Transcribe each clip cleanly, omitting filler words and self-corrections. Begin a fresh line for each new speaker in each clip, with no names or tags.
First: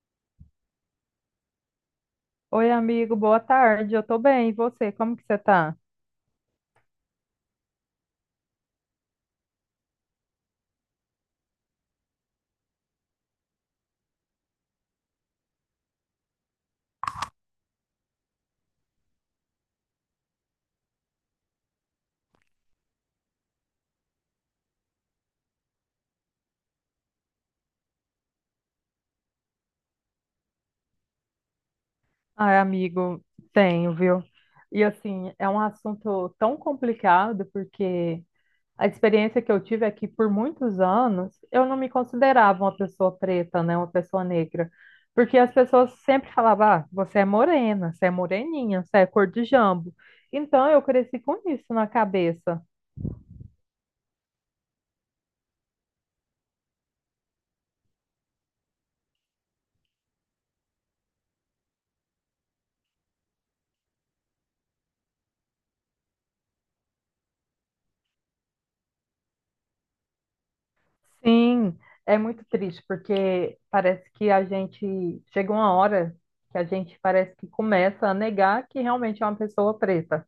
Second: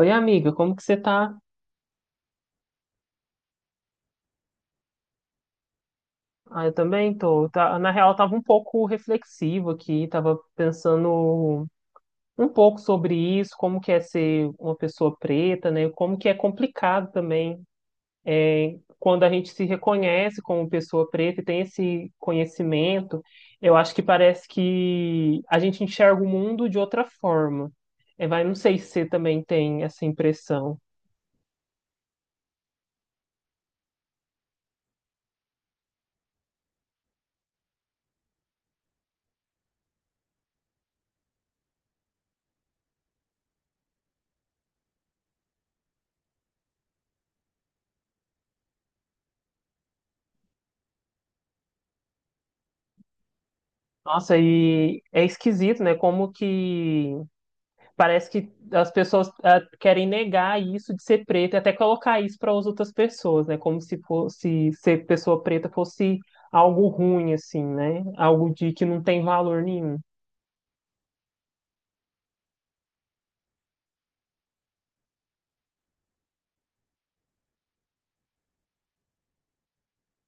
Oi, amiga, como que você tá?
Oi, amigo, boa tarde. Eu tô bem, e você? Como que você tá?
Ah, eu também tô. Na real, eu tava um pouco reflexivo aqui, tava pensando um pouco sobre isso, como que é ser uma pessoa preta, né? Como que é complicado também quando a gente se reconhece como pessoa preta e tem esse conhecimento, eu acho que parece que a gente enxerga o mundo de outra forma. É, vai, não sei se você também tem essa impressão.
Ai, amigo, tenho, viu? E assim, é um assunto tão complicado porque a experiência que eu tive é que por muitos anos eu não me considerava uma pessoa preta, né, uma pessoa negra, porque as pessoas sempre falavam: "Ah, você é morena, você é moreninha, você é cor de jambo". Então eu cresci com isso na cabeça.
Nossa, e é esquisito, né? Como que Parece que as pessoas querem negar isso de ser preta e até colocar isso para as outras pessoas, né? Como se fosse ser pessoa preta fosse algo ruim, assim, né? Algo de que não tem valor nenhum.
Sim, é muito triste, porque parece que a gente chega uma hora que a gente parece que começa a negar que realmente é uma pessoa preta.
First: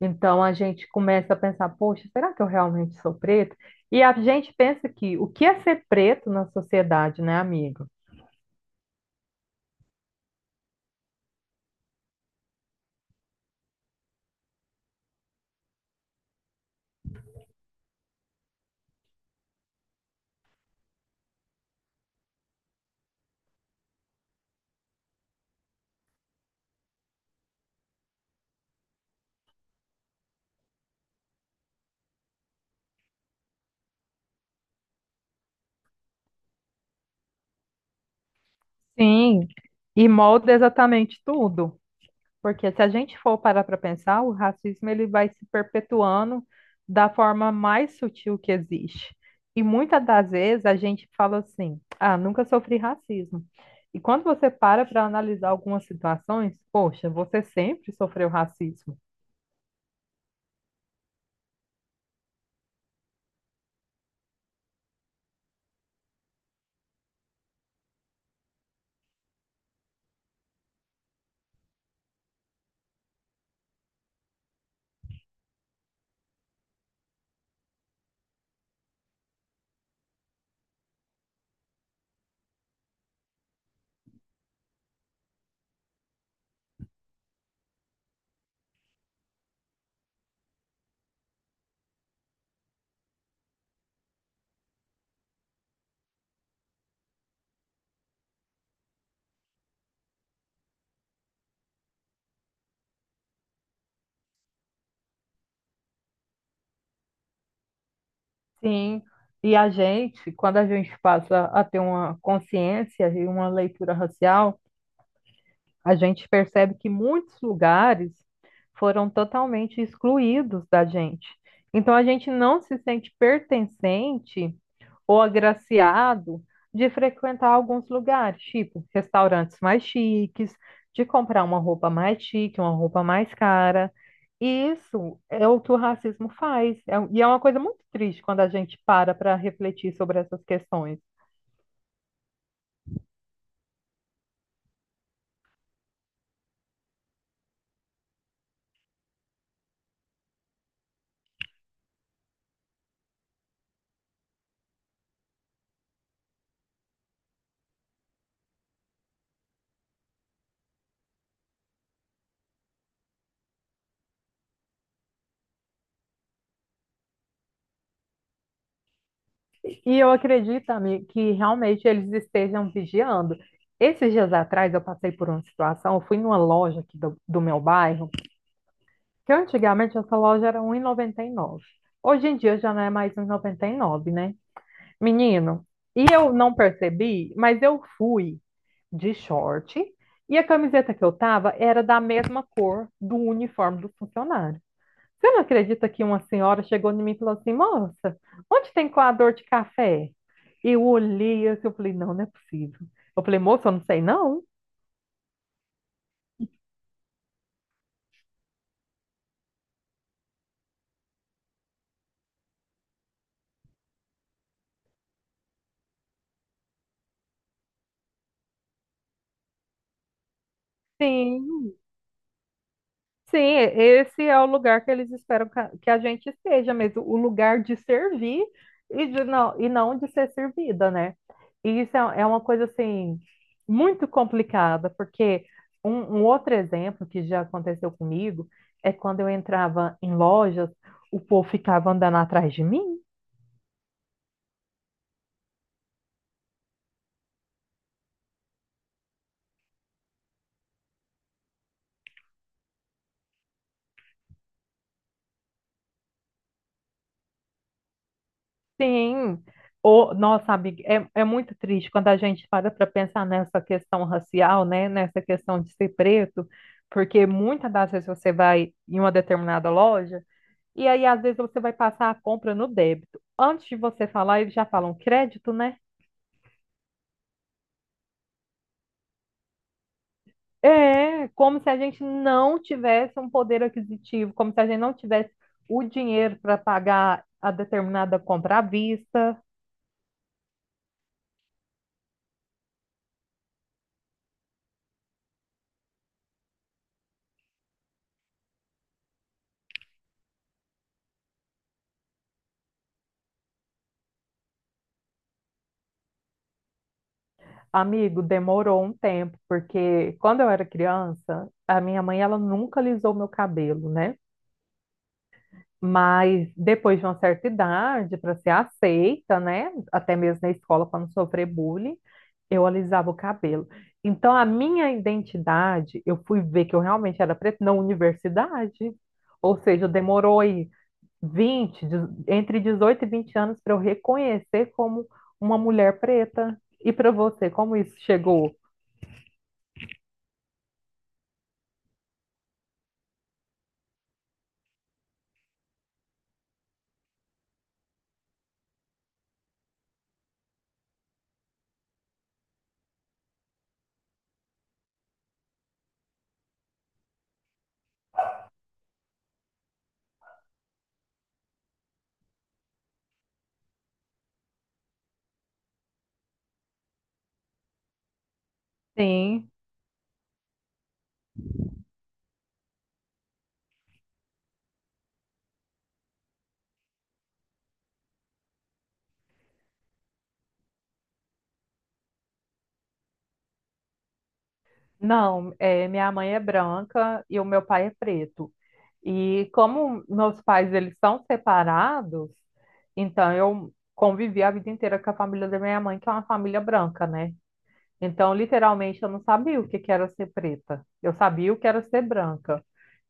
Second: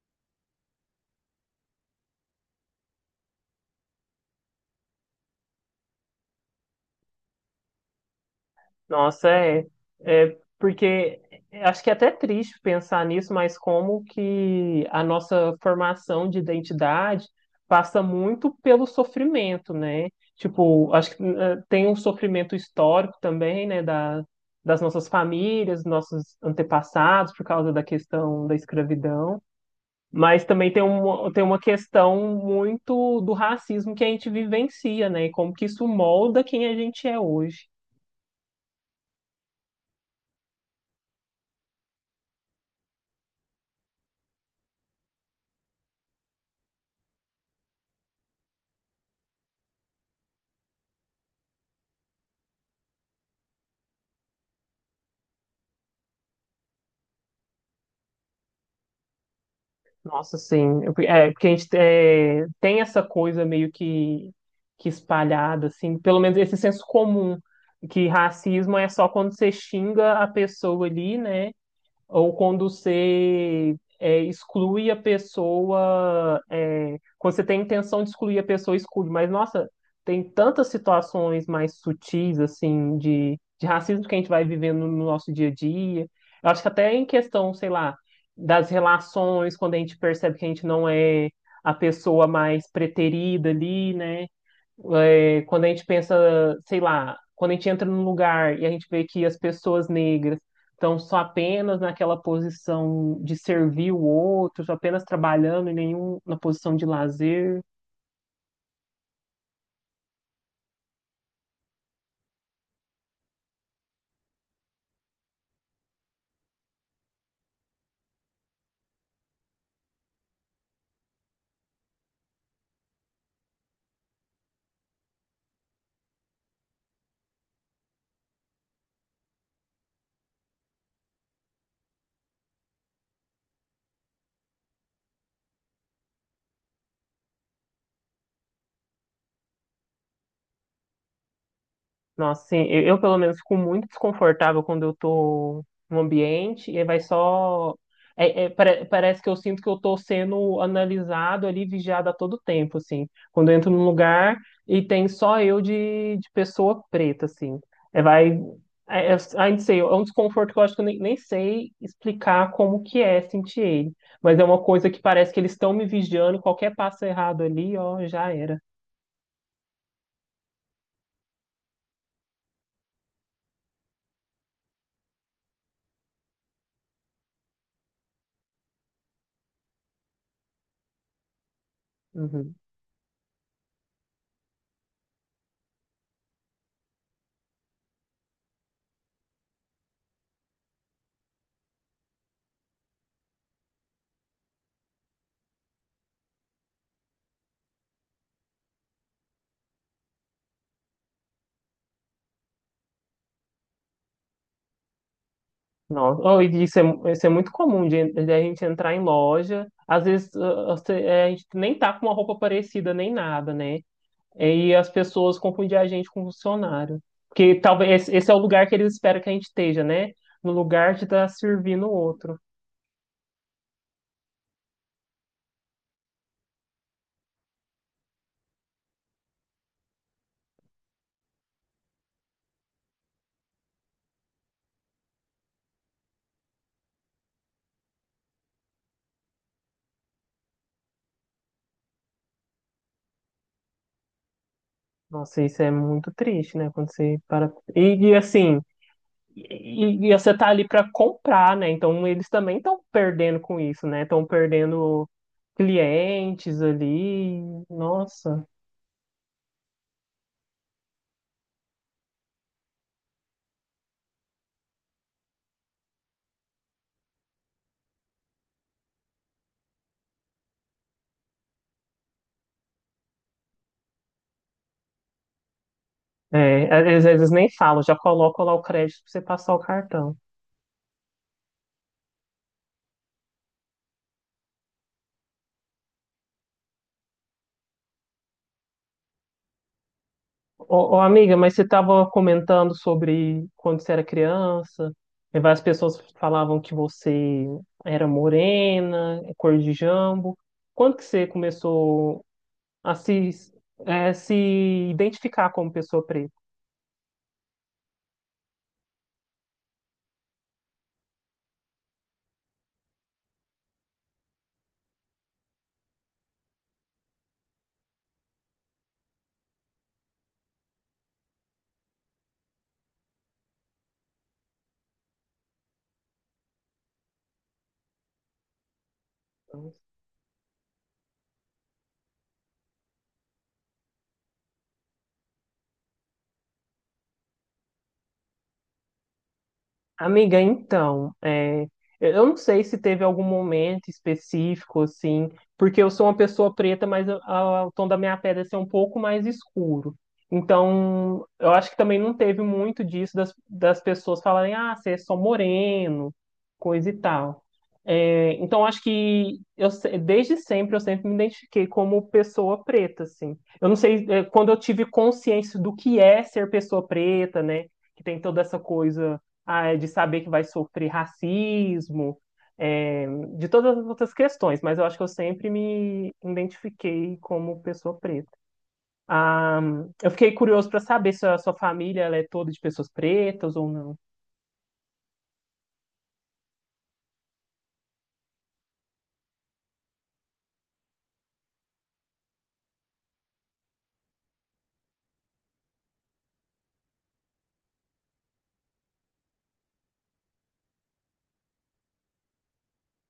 Então a gente começa a pensar, poxa, será que eu realmente sou preto? E a gente pensa que o que é ser preto na sociedade, né, amigo?
Nossa, é, é porque acho que é até triste pensar nisso, mas como que a nossa formação de identidade passa muito pelo sofrimento, né? Tipo, acho que tem um sofrimento histórico também, né, das nossas famílias, nossos antepassados, por causa da questão da escravidão, mas também tem tem uma questão muito do racismo que a gente vivencia, né? E como que isso molda quem a gente é hoje.
Sim, e molda exatamente tudo. Porque se a gente for parar para pensar, o racismo ele vai se perpetuando da forma mais sutil que existe. E muitas das vezes a gente fala assim: ah, nunca sofri racismo. E quando você para para analisar algumas situações, poxa, você sempre sofreu racismo.
Nossa, sim. É, porque a gente é, tem essa coisa meio que espalhada, assim, pelo menos esse senso comum, que racismo é só quando você xinga a pessoa ali, né? Ou quando você exclui a pessoa, é, quando você tem a intenção de excluir a pessoa, exclui. Mas, nossa, tem tantas situações mais sutis, assim, de racismo que a gente vai vivendo no nosso dia a dia. Eu acho que até em questão, sei lá, das relações, quando a gente percebe que a gente não é a pessoa mais preterida ali, né? É, quando a gente pensa, sei lá, quando a gente entra num lugar e a gente vê que as pessoas negras estão só apenas naquela posição de servir o outro, só apenas trabalhando e nenhum na posição de lazer.
Sim. E a gente, quando a gente passa a ter uma consciência e uma leitura racial, a gente percebe que muitos lugares foram totalmente excluídos da gente. Então a gente não se sente pertencente ou agraciado de frequentar alguns lugares, tipo restaurantes mais chiques, de comprar uma roupa mais chique, uma roupa mais cara. E isso é o que o racismo faz. E é uma coisa muito triste quando a gente para para refletir sobre essas questões.
Nossa, sim, eu, pelo menos fico muito desconfortável quando eu tô no ambiente e aí vai só. Parece que eu sinto que eu tô sendo analisado ali, vigiado a todo tempo, assim. Quando eu entro num lugar e tem só eu de pessoa preta, assim. É, vai. É, é, ai, não sei, é um desconforto que eu acho que eu nem sei explicar como que é sentir ele. Mas é uma coisa que parece que eles estão me vigiando, qualquer passo errado ali, ó, já era.
E eu acredito, amigo, que realmente eles estejam vigiando. Esses dias atrás eu passei por uma situação, eu fui numa loja aqui do meu bairro, que antigamente essa loja era um e noventa e nove. Hoje em
Uhum.
dia já não é mais um e noventa e nove, né? Menino, e eu não percebi, mas eu fui de short e a camiseta que eu tava era da mesma cor do uniforme do funcionário. Você não acredita que uma senhora chegou em mim e falou assim, moça, onde tem coador de café? Eu olhei assim, eu falei, não, não é possível. Eu falei, moça, eu não sei não.
Nossa, oh, e isso é, isso é muito comum de a gente entrar em loja, às vezes é, a gente nem tá com uma roupa parecida nem nada, né? E as pessoas confundem a gente com funcionário. Porque talvez esse é o lugar que eles esperam que a gente esteja, né? No lugar de estar
Sim.
servindo o outro.
Sim, esse é o lugar que eles esperam que a gente esteja mesmo, o lugar de servir e não de ser servida, né? E isso é, é uma coisa, assim, muito complicada, porque um outro exemplo que já aconteceu comigo é quando eu entrava em lojas, o povo ficava andando atrás de mim.
Nossa, isso é muito triste, né? Quando você para. Assim, e você tá ali para comprar, né? Então eles também estão perdendo com isso, né? Estão perdendo clientes ali. Nossa.
Sim. O, nossa, amiga, é, é muito triste quando a gente para para pensar nessa questão racial, né? Nessa questão de ser preto, porque muitas das vezes você vai em uma determinada loja e aí às vezes você vai passar a compra no débito. Antes de você falar, eles já falam crédito, né?
É, às vezes nem falo, já coloco lá o crédito para você passar o cartão.
É, como se a gente não tivesse um poder aquisitivo, como se a gente não tivesse o dinheiro para pagar a determinada compra à vista.
Ô, ô, amiga, mas você estava comentando sobre quando você era criança, e várias pessoas falavam que você era morena, cor de jambo. Quando que você começou a se identificar como pessoa preta?
Amigo, demorou um tempo, porque quando eu era criança, a minha mãe ela nunca lisou meu cabelo, né? Mas depois de uma certa idade, para ser aceita, né? Até mesmo na escola, para não sofrer bullying, eu alisava o cabelo. Então, a minha identidade, eu fui ver que eu realmente era preta na universidade. Ou seja, demorou aí 20 de- entre 18 e 20 anos para eu reconhecer como uma mulher preta. E para você, como isso chegou?
Amiga, então, é, eu não sei se teve algum momento específico, assim, porque eu sou uma pessoa preta, mas o tom da minha pele assim, é um pouco mais escuro. Então, eu acho que também não teve muito disso das pessoas falarem, ah, você é só moreno, coisa e tal. É, então, acho que eu, se- desde sempre eu sempre me identifiquei como pessoa preta, assim. Eu não sei, é, quando eu tive consciência do que é ser pessoa preta, né? Que tem toda essa coisa
Sim.
é de saber que vai sofrer racismo, é, de todas as outras questões, mas eu acho que eu sempre me identifiquei como pessoa preta. Ah, eu fiquei curioso para saber se a sua família ela é toda de pessoas pretas ou não.
Não, é, minha mãe é branca e o meu pai é preto. E como meus pais eles são separados, então eu convivi a vida inteira com a família da minha mãe, que é uma família branca, né? Então, literalmente, eu não sabia o que que era ser preta. Eu sabia o que era ser branca.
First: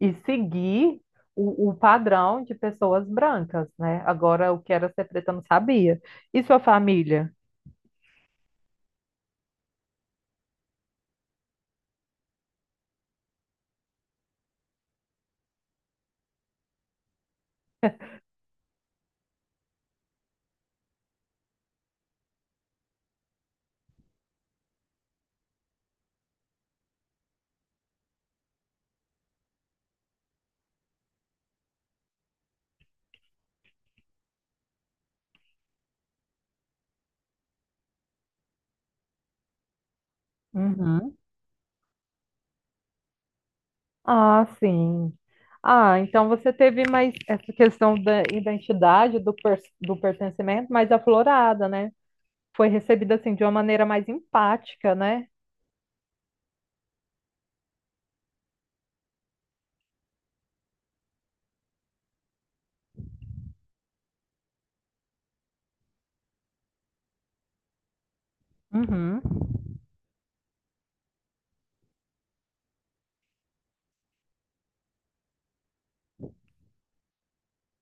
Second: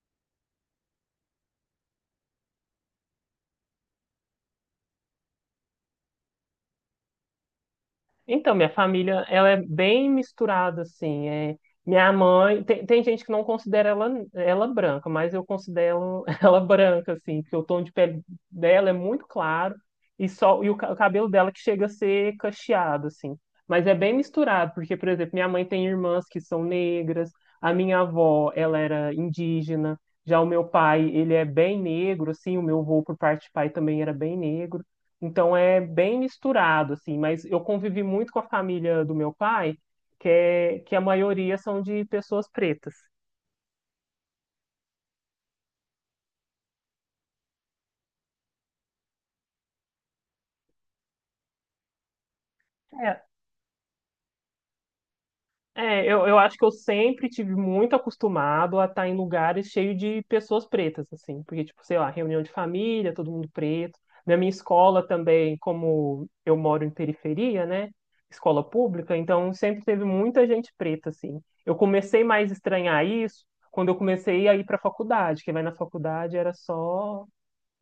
E seguir o padrão de pessoas brancas, né? Agora, o que era ser preta, eu não sabia. E sua família?
Então, minha família, ela é bem misturada, assim. É, minha mãe, tem gente que não considera ela branca, mas eu considero ela branca, assim, porque o tom de pele dela é muito claro e só e o cabelo dela que chega a ser cacheado, assim. Mas é bem misturado, porque, por exemplo, minha mãe tem irmãs que são negras, a minha avó, ela era indígena, já o meu pai, ele é bem negro, assim, o meu avô por parte de pai também era bem negro. Então é bem misturado, assim, mas eu convivi muito com a família do meu pai, que a
Uhum.
maioria são de pessoas pretas.
Ah, sim. Ah, então você teve mais essa questão da identidade, do pertencimento mais aflorada, né? Foi recebida assim de uma maneira mais empática, né?
É, eu acho que eu sempre tive muito acostumado a estar em lugares cheios de pessoas pretas, assim, porque, tipo, sei lá, reunião de família, todo mundo preto. Na minha escola também, como eu moro em periferia, né? Escola pública,
Uhum.
então sempre teve muita gente preta, assim. Eu comecei mais a estranhar isso quando eu comecei a ir para a faculdade, que vai na faculdade era só,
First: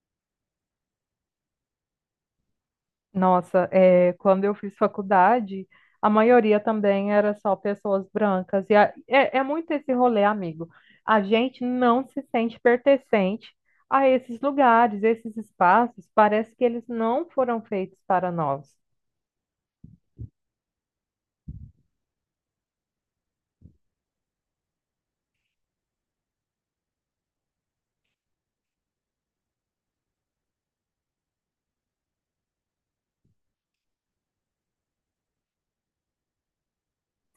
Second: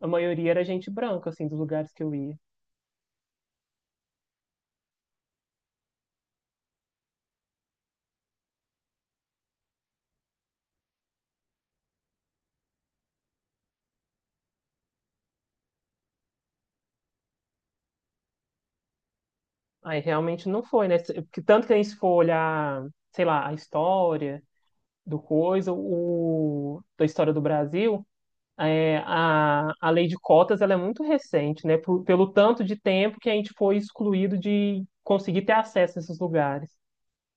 a maioria era gente branca, assim, dos lugares que eu ia.
Nossa, é, quando eu fiz faculdade, a maioria também era só pessoas brancas. E é muito esse rolê, amigo. A gente não se sente pertencente a esses lugares, esses espaços. Parece que eles não foram feitos para nós.
Aí realmente não foi, né? Porque tanto que a gente for olhar, sei lá, a história da história do Brasil, é, a lei de cotas ela é muito recente, né? Pelo tanto de tempo que a gente foi excluído de conseguir ter acesso a esses lugares.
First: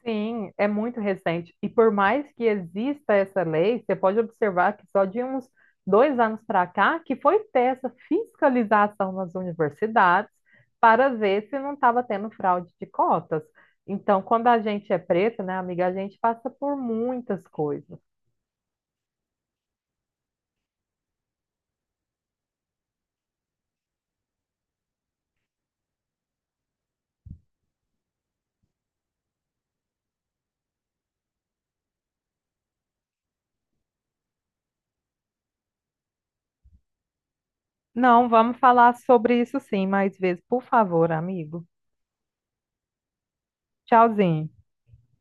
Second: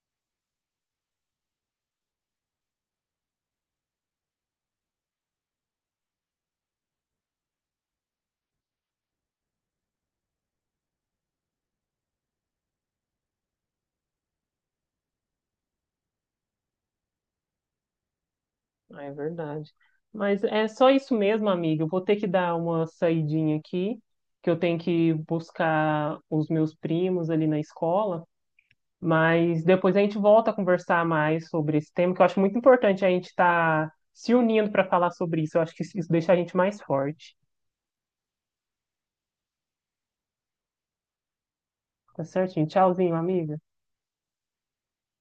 Sim, é muito recente. E por mais que exista essa lei, você pode observar que só de uns 2 anos para cá que foi ter essa fiscalização nas universidades para ver se não estava tendo fraude de cotas. Então, quando a gente é preto, né, amiga, a gente passa por muitas coisas.
Ah, é verdade. Mas é só isso mesmo, amiga. Eu vou ter que dar uma saidinha aqui, que eu tenho que buscar os meus primos ali na escola. Mas depois a gente volta a conversar mais sobre esse tema, que eu acho muito importante a gente estar se unindo para falar sobre isso. Eu acho que isso deixa a gente mais forte.
Não, vamos falar sobre isso sim mais vezes, por favor, amigo.
Tá certinho. Tchauzinho, amiga.
Tchauzinho.